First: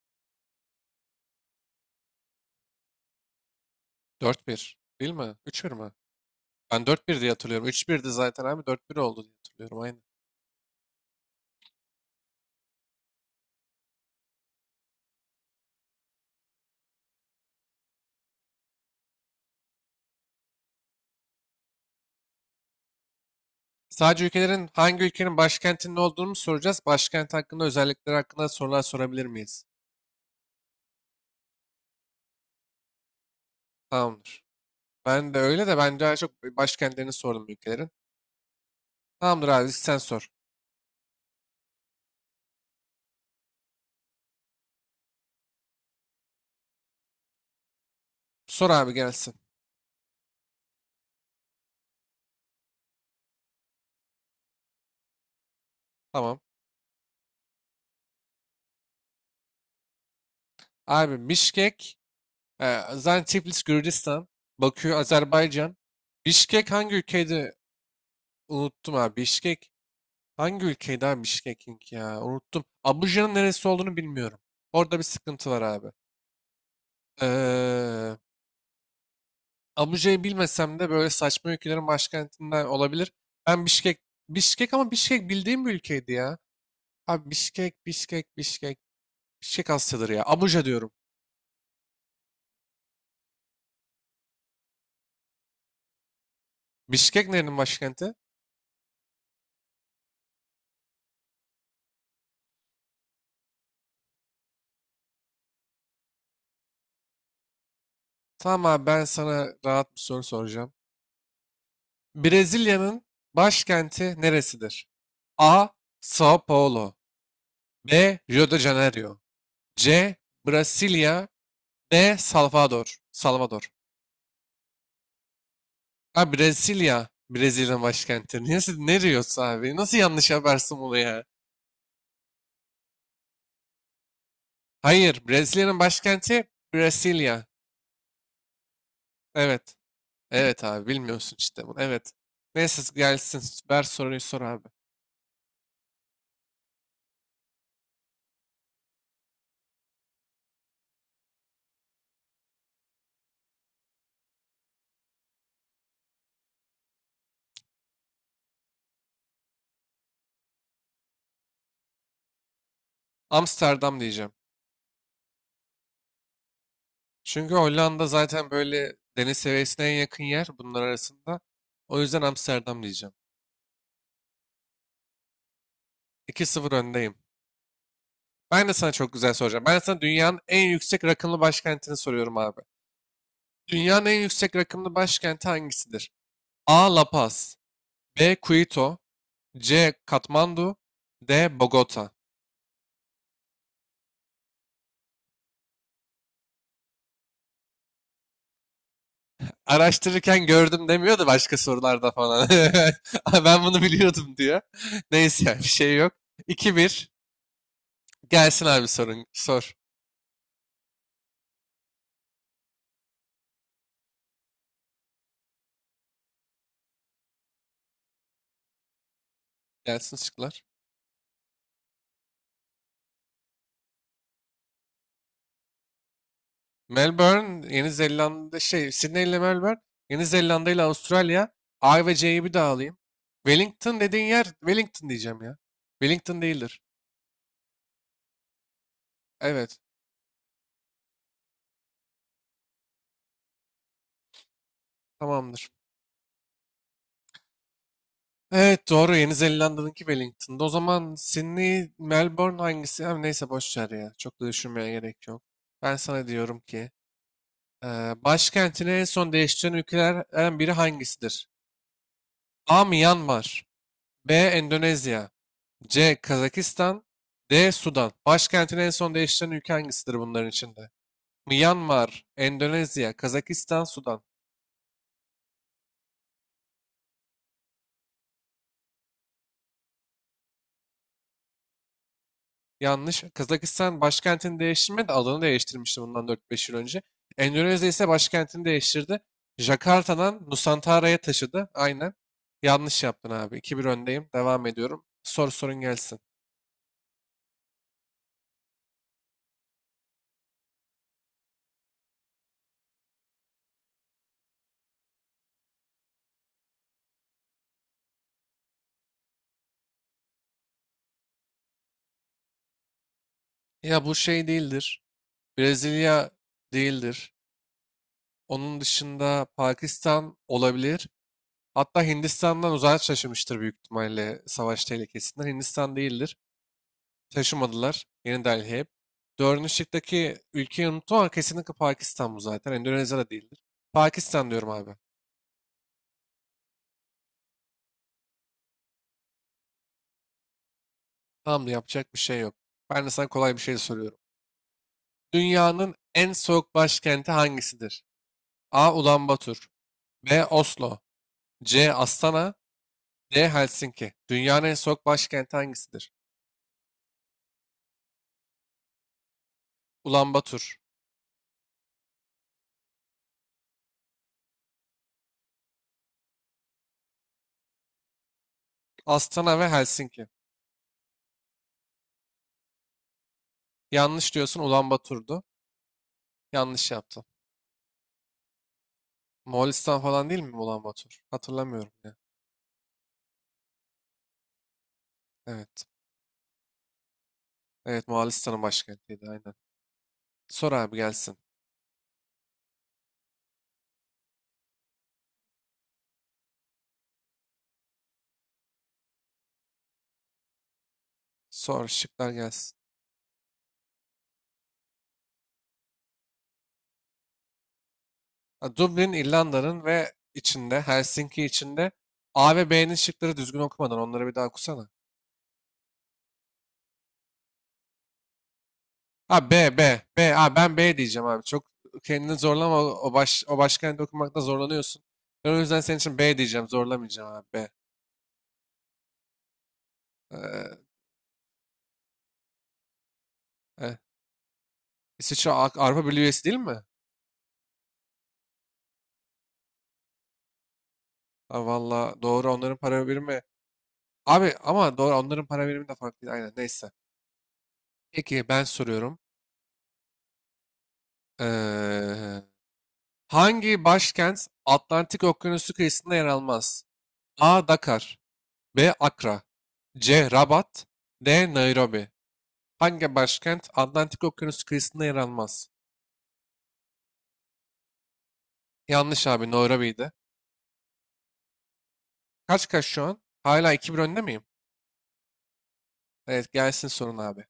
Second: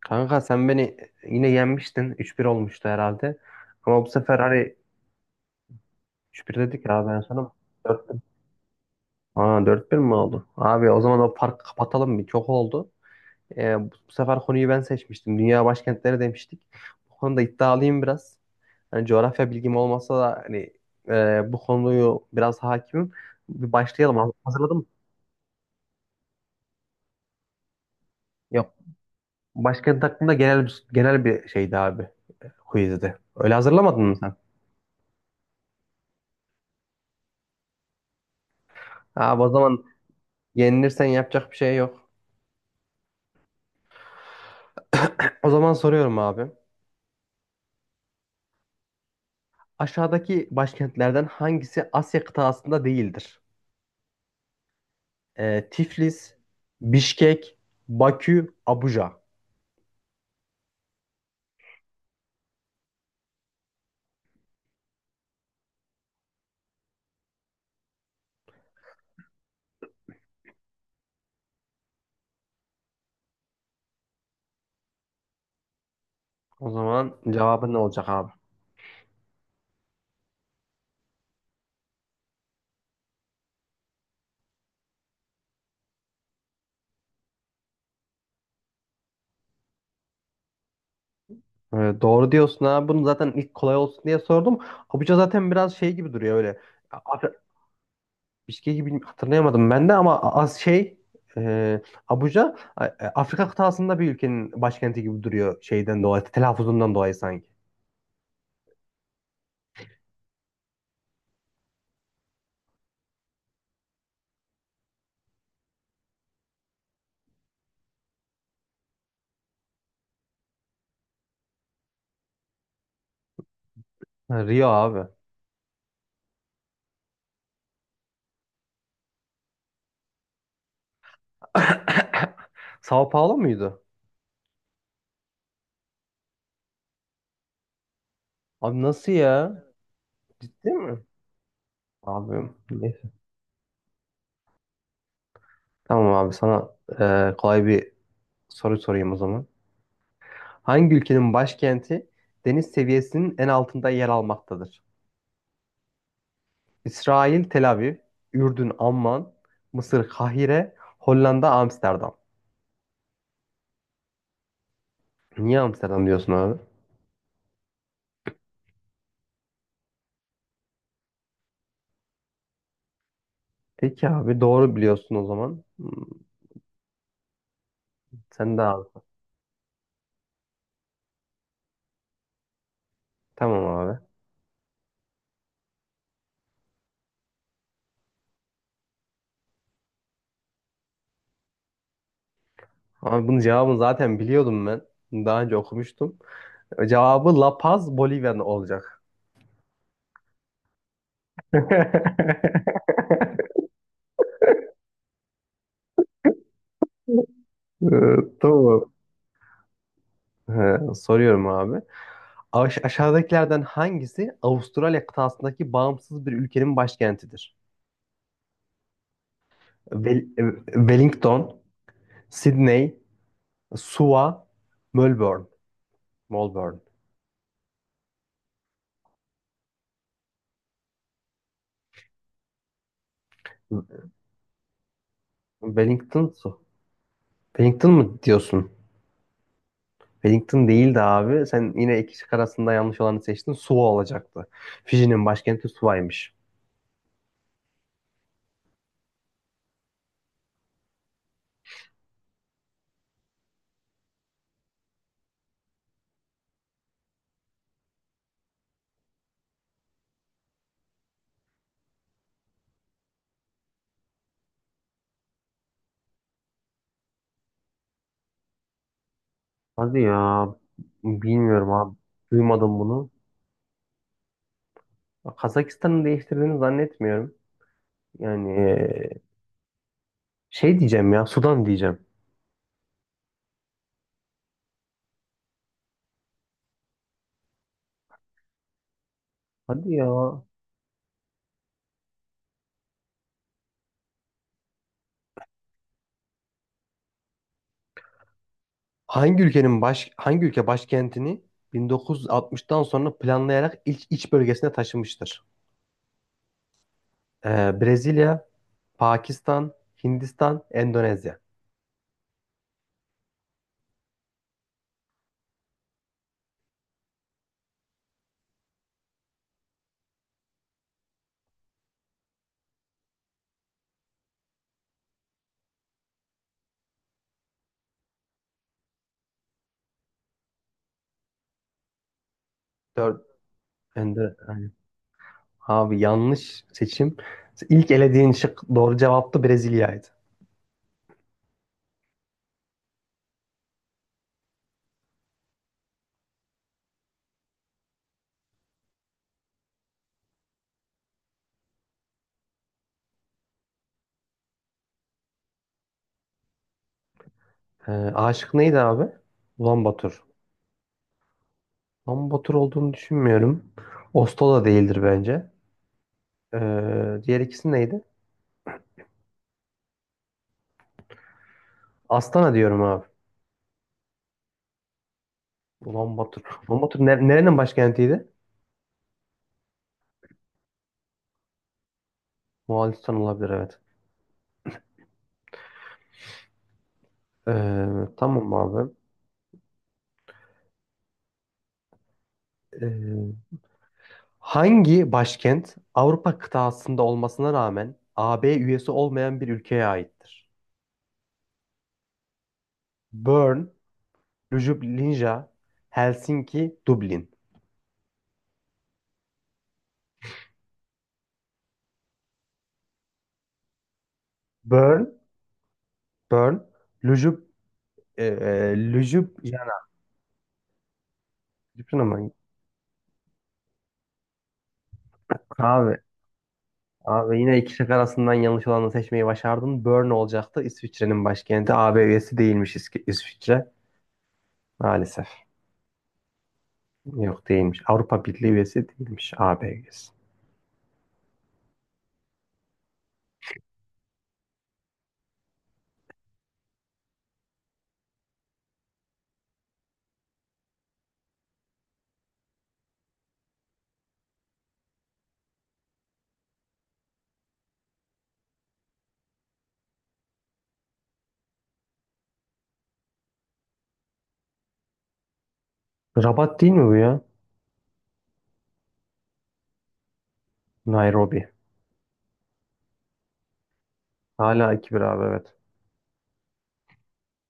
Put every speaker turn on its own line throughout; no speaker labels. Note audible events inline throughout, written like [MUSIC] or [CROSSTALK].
Kanka sen beni yine yenmiştin. 3-1 olmuştu herhalde. Ama bu sefer
Dört
hani
bir, değil mi? Üç bir mi?
3-1 dedik
Ben
ya ben
4-1 diye
sana
hatırlıyorum.
dört.
3-1'di
1.
zaten abi dört bir oldu diye
Aa,
hatırlıyorum
4-1
aynı.
mi oldu? Abi o zaman o farkı kapatalım bir. Çok oldu. Bu sefer konuyu ben seçmiştim. Dünya başkentleri demiştik. Bu konuda iddialıyım biraz. Hani coğrafya bilgim olmasa da hani, bu konuyu biraz hakimim. Bir başlayalım.
Sadece ülkelerin
Hazırladın mı?
hangi ülkenin başkentinin olduğunu mu soracağız? Başkent hakkında özellikleri hakkında
Yok.
sorular sorabilir miyiz?
Başkent hakkında genel bir şeydi abi. Quizdi. Öyle hazırlamadın mı sen?
Tamamdır. Ben de öyle de ben daha çok başkentlerini sordum ülkelerin.
Abi o
Tamamdır abi
zaman
sen sor.
yenilirsen yapacak bir şey yok. [CLEARS THROAT] O zaman soruyorum abi.
Sor abi gelsin.
Aşağıdaki başkentlerden hangisi Asya kıtasında değildir? Tiflis,
Tamam.
Bişkek, Bakü, Abuja.
Abi Mişkek, zaten Tiflis Gürcistan, Bakü Azerbaycan. Bişkek hangi ülkeydi? Unuttum abi. Bişkek hangi ülkeydi abi Bişkek'in ya? Unuttum. Abuja'nın neresi olduğunu bilmiyorum. Orada bir sıkıntı var abi.
O zaman cevabı ne olacak
Ee,
abi?
Abuja'yı bilmesem de böyle saçma ülkelerin başkentinden olabilir. Ben Bişkek, Bişkek ama Bişkek bildiğim bir ülkeydi ya. Abi Bişkek, Bişkek, Bişkek. Bişkek Asya'dır ya. Abuja diyorum.
Doğru diyorsun abi. Bunu zaten ilk kolay olsun diye sordum. Abuja zaten biraz şey gibi duruyor öyle.
Bişkek
Af-
nerenin başkenti?
Bişkek gibi hatırlayamadım ben de ama az şey e, Abuja Afrika kıtasında bir ülkenin başkenti gibi duruyor şeyden dolayı, telaffuzundan dolayı sanki.
Tamam abi ben sana rahat bir soru soracağım. Brezilya'nın başkenti neresidir? A. Sao Paulo, B. Rio de Janeiro, C. Brasilia, D. Salvador. Salvador.
Ha, Rio abi.
Ha Brezilya. Brezilya'nın başkenti. Niye siz ne diyorsun abi? Nasıl yanlış yaparsın bunu ya?
[COUGHS] [LAUGHS] Sao Paulo muydu?
Hayır. Brezilya'nın başkenti Brezilya.
Abi nasıl ya?
Evet. Evet
Ciddi
abi
mi?
bilmiyorsun işte bunu. Evet.
Abi
Neyse
neyse.
gelsin. Ver soruyu sor abi.
Tamam abi, sana kolay bir soru sorayım o zaman. Hangi ülkenin başkenti deniz seviyesinin en altında yer almaktadır? İsrail Tel Aviv, Ürdün Amman, Mısır Kahire, Hollanda Amsterdam.
Amsterdam diyeceğim.
Niye Amsterdam diyorsun abi?
Çünkü Hollanda zaten böyle deniz seviyesine en yakın yer bunlar arasında. O yüzden Amsterdam diyeceğim.
Peki abi, doğru biliyorsun o zaman.
2 sıfır öndeyim.
Sen de
Ben de sana
abi.
çok güzel soracağım. Ben de sana dünyanın en yüksek rakımlı başkentini soruyorum abi.
Tamam abi.
Dünyanın en yüksek rakımlı başkenti hangisidir? A. La Paz, B. Quito, C. Katmandu, D. Bogota.
Abi bunun cevabını zaten biliyordum ben. Daha önce okumuştum. Cevabı La Paz, Bolivya olacak.
Araştırırken gördüm demiyor da başka sorularda falan.
[LAUGHS]
[LAUGHS] Ben bunu biliyordum diyor. [LAUGHS] Neyse yani bir şey yok. 2 bir.
Ee,
Gelsin abi
Tamam.
sorun. Sor.
He, soruyorum abi. Aşağıdakilerden hangisi Avustralya kıtasındaki bağımsız bir ülkenin başkentidir?
Gelsin şıklar.
Wellington, Sydney, Suva, Melbourne. Melbourne.
Melbourne, Yeni Zelanda, şey Sydney ile Melbourne, Yeni Zelanda ile Avustralya. A ve C'yi bir daha alayım. Wellington dediğin yer, Wellington diyeceğim ya.
Wellington,
Wellington değildir.
Wellington mı diyorsun?
Evet.
Wellington değildi abi. Sen yine iki şık arasında yanlış olanı seçtin. Suva olacaktı. Fiji'nin başkenti
Tamamdır.
Suva'ymış.
Evet doğru, Yeni Zelanda'nınki Wellington'da. O zaman Sydney, Melbourne hangisi? Hem neyse boş ver ya. Çok da düşünmeye gerek yok. Ben sana diyorum ki başkentini en son değiştiren ülkelerden biri hangisidir? A. Myanmar, B. Endonezya, C. Kazakistan, D. Sudan. Başkentini en son değiştiren ülke
Hadi
hangisidir
ya,
bunların içinde?
bilmiyorum abi.
Myanmar,
Duymadım bunu.
Endonezya, Kazakistan, Sudan.
Kazakistan'ı değiştirdiğini zannetmiyorum. Yani şey diyeceğim ya, Sudan diyeceğim.
Yanlış. Kazakistan başkentini değiştirmedi de adını değiştirmişti bundan dört beş yıl önce. Endonezya ise başkentini değiştirdi.
Hadi ya.
Jakarta'dan Nusantara'ya taşıdı. Aynen. Yanlış yaptın abi. İki bir öndeyim. Devam ediyorum. Sor sorun gelsin.
Hangi ülke başkentini 1960'tan sonra planlayarak ilk iç bölgesine taşımıştır? Brezilya, Pakistan, Hindistan, Endonezya.
Ya bu şey değildir. Brezilya değildir. Onun dışında Pakistan olabilir. Hatta Hindistan'dan uzağa şaşırmıştır büyük ihtimalle savaş tehlikesinden. Hindistan değildir. Taşımadılar. Yeni Delhi. Dördüncü şıktaki ülkeyi unuttum ama kesinlikle Pakistan bu zaten. Endonezya
Dört,
da değildir. Pakistan
Endonezya.
diyorum abi.
Abi yanlış seçim. İlk elediğin şık doğru cevaptı, Brezilya'ydı.
Tamam da yapacak bir şey yok. Ben de sana kolay bir şey soruyorum. Dünyanın en soğuk başkenti hangisidir? A. Ulaanbaatar, B. Oslo, C. Astana, D. Helsinki. Dünyanın en soğuk başkenti hangisidir?
A şıkkı neydi abi? Ulan Bator.
Ulaanbaatar.
Ulan Bator olduğunu düşünmüyorum. Oslo da değildir bence. Diğer ikisi neydi?
Astana ve Helsinki.
Astana diyorum abi.
Yanlış diyorsun, Ulaanbaatar'du.
Ulan Bator. Ulan
Yanlış
Bator
yaptım.
nerenin başkentiydi?
Moğolistan falan değil mi Ulaanbaatar? Hatırlamıyorum ya.
Moğolistan olabilir, evet.
Evet. Evet,
Tamam
Moğolistan'ın
abi.
başkentiydi aynen. Sor abi gelsin.
Ee, Hangi başkent Avrupa kıtasında olmasına rağmen AB üyesi olmayan bir ülkeye aittir?
Sor şıklar gelsin.
Bern, Ljubljana, Helsinki, Dublin.
Ha, Dublin İrlanda'nın ve içinde Helsinki içinde. A ve B'nin şıkları düzgün okumadan onları bir daha okusana.
Bern, Bern, Ljub,
Ha B
Ljubljana.
B B ha ben B diyeceğim abi. Çok
Ljubljana mı?
kendini zorlama, o başkenti okumakta zorlanıyorsun. Ben o yüzden
Abi,
senin için B diyeceğim. Zorlamayacağım
abi,
abi,
yine
B.
iki şık arasından yanlış olanı seçmeyi başardın. Bern olacaktı.
Ee,
İsviçre'nin başkenti. AB üyesi değilmiş İsviçre.
e,
Maalesef.
İsviçre Avrupa Birliği üyesi değil mi?
Yok, değilmiş. Avrupa Birliği üyesi değilmiş. AB üyesi.
Ha, valla doğru onların para birimi. Abi ama doğru onların para birimi de farklı değil. Aynen neyse. Peki ben soruyorum. Eee, hangi başkent Atlantik Okyanusu kıyısında yer almaz? A. Dakar, B. Akra, C. Rabat, D. Nairobi. Hangi başkent Atlantik Okyanusu kıyısında yer almaz?
Rabat değil mi bu ya?
Yanlış abi, Nairobi'ydi.
Nairobi.
Kaç kaç şu an? Hala iki 1 önde miyim?
Hala 2-1 abi, evet.
Evet gelsin sorun abi.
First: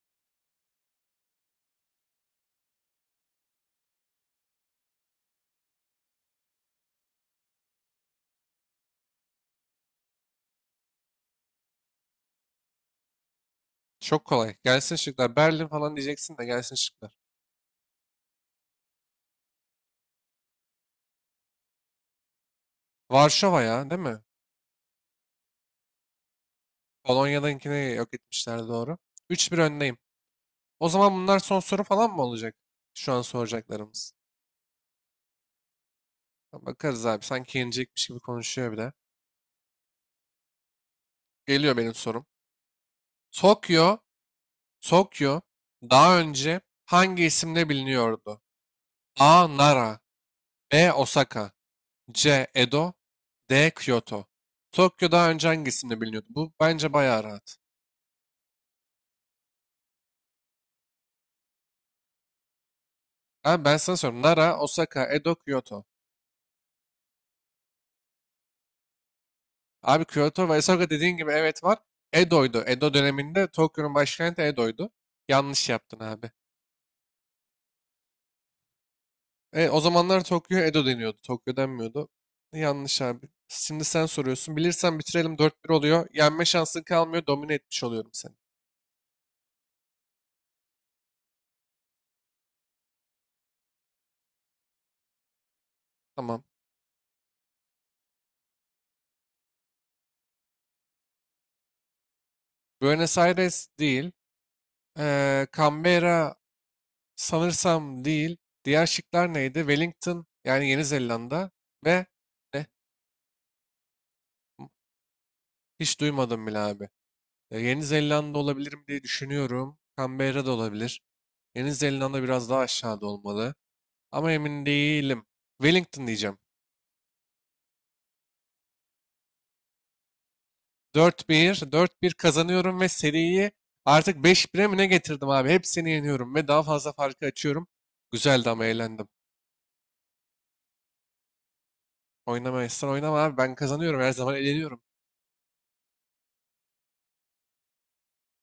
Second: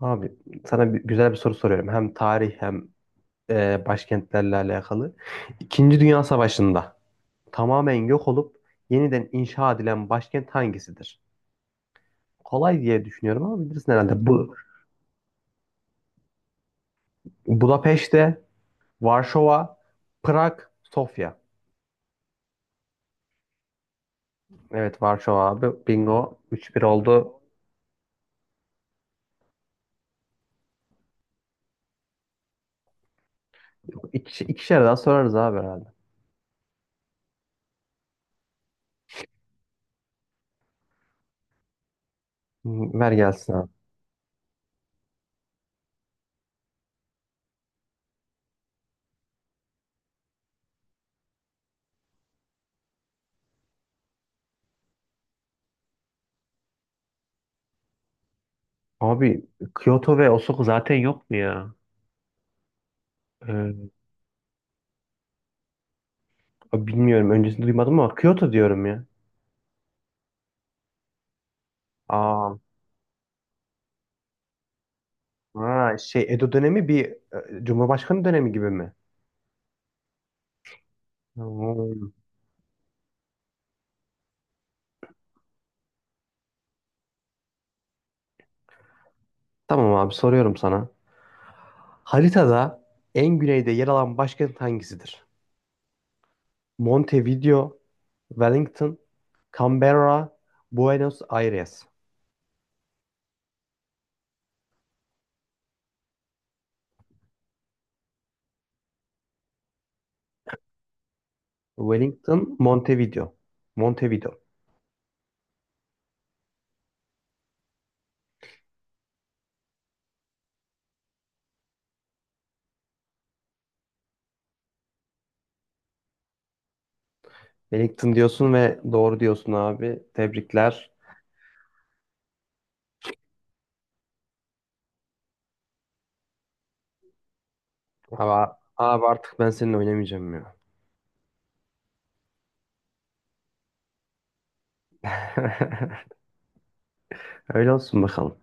Abi sana güzel bir soru soruyorum. Hem tarih hem başkentlerle alakalı. İkinci Dünya Savaşı'nda tamamen yok olup yeniden inşa edilen başkent hangisidir? Kolay diye düşünüyorum ama bilirsin
Çok
herhalde. Bu:
kolay. Gelsin şıklar. Berlin falan diyeceksin de gelsin şıklar.
Budapeşte, Varşova, Prag, Sofya.
Varşova ya, değil mi?
Evet, Varşova abi. Bingo. 3-1 oldu.
Polonya'dakini yok etmişler, doğru. Üç 1 öndeyim. O zaman bunlar son soru falan mı olacak? Şu an soracaklarımız.
İkişer daha sorarız abi herhalde.
Bakarız abi. Sanki yenecekmiş gibi konuşuyor bir de. Geliyor benim sorum.
Hı, ver gelsin abi.
Tokyo, Tokyo daha önce hangi isimle biliniyordu? A. Nara, B. Osaka, C. Edo, D. Kyoto. Tokyo daha önce hangi isimle biliniyordu? Bu bence bayağı rahat.
Abi Kyoto ve Osaka zaten yok mu ya?
Abi
Ee,
ben sana soruyorum. Nara, Osaka, Edo, Kyoto.
Abi bilmiyorum. Öncesini duymadım ama Kyoto diyorum ya.
Abi Kyoto ve Osaka dediğin gibi evet var.
Aa,
Edo'ydu. Edo döneminde Tokyo'nun başkenti Edo'ydu. Yanlış
ha,
yaptın
şey
abi.
Edo dönemi bir Cumhurbaşkanı dönemi gibi mi?
Evet, o zamanlar Tokyo Edo deniyordu. Tokyo denmiyordu.
Hmm.
Yanlış abi. Şimdi sen soruyorsun. Bilirsen bitirelim, dört bir oluyor. Yenme şansın kalmıyor. Domine etmiş oluyorum seni.
Tamam abi, soruyorum sana. Haritada en güneyde yer alan başkent hangisidir?
Tamam.
Montevideo, Wellington, Canberra, Buenos Aires.
Buenos Aires değil. Canberra sanırsam değil. Diğer şıklar neydi? Wellington yani Yeni Zelanda ve
Wellington,
ne?
Montevideo. Montevideo.
Hiç duymadım bile abi. Yeni Zelanda olabilir mi diye düşünüyorum. Canberra da olabilir. Yeni Zelanda biraz daha aşağıda olmalı. Ama emin değilim. Wellington diyeceğim.
Wellington diyorsun ve doğru diyorsun abi. Tebrikler.
Dört bir, dört bir kazanıyorum ve seriyi artık beş 1e mi ne getirdim abi? Hepsini yeniyorum ve daha fazla farkı açıyorum. Güzeldi,
Ama
ama
abi
eğlendim.
artık ben seninle oynamayacağım ya.
Oynamayasın, oynama abi. Ben kazanıyorum. Her zaman eğleniyorum.
[LAUGHS] Öyle olsun bakalım.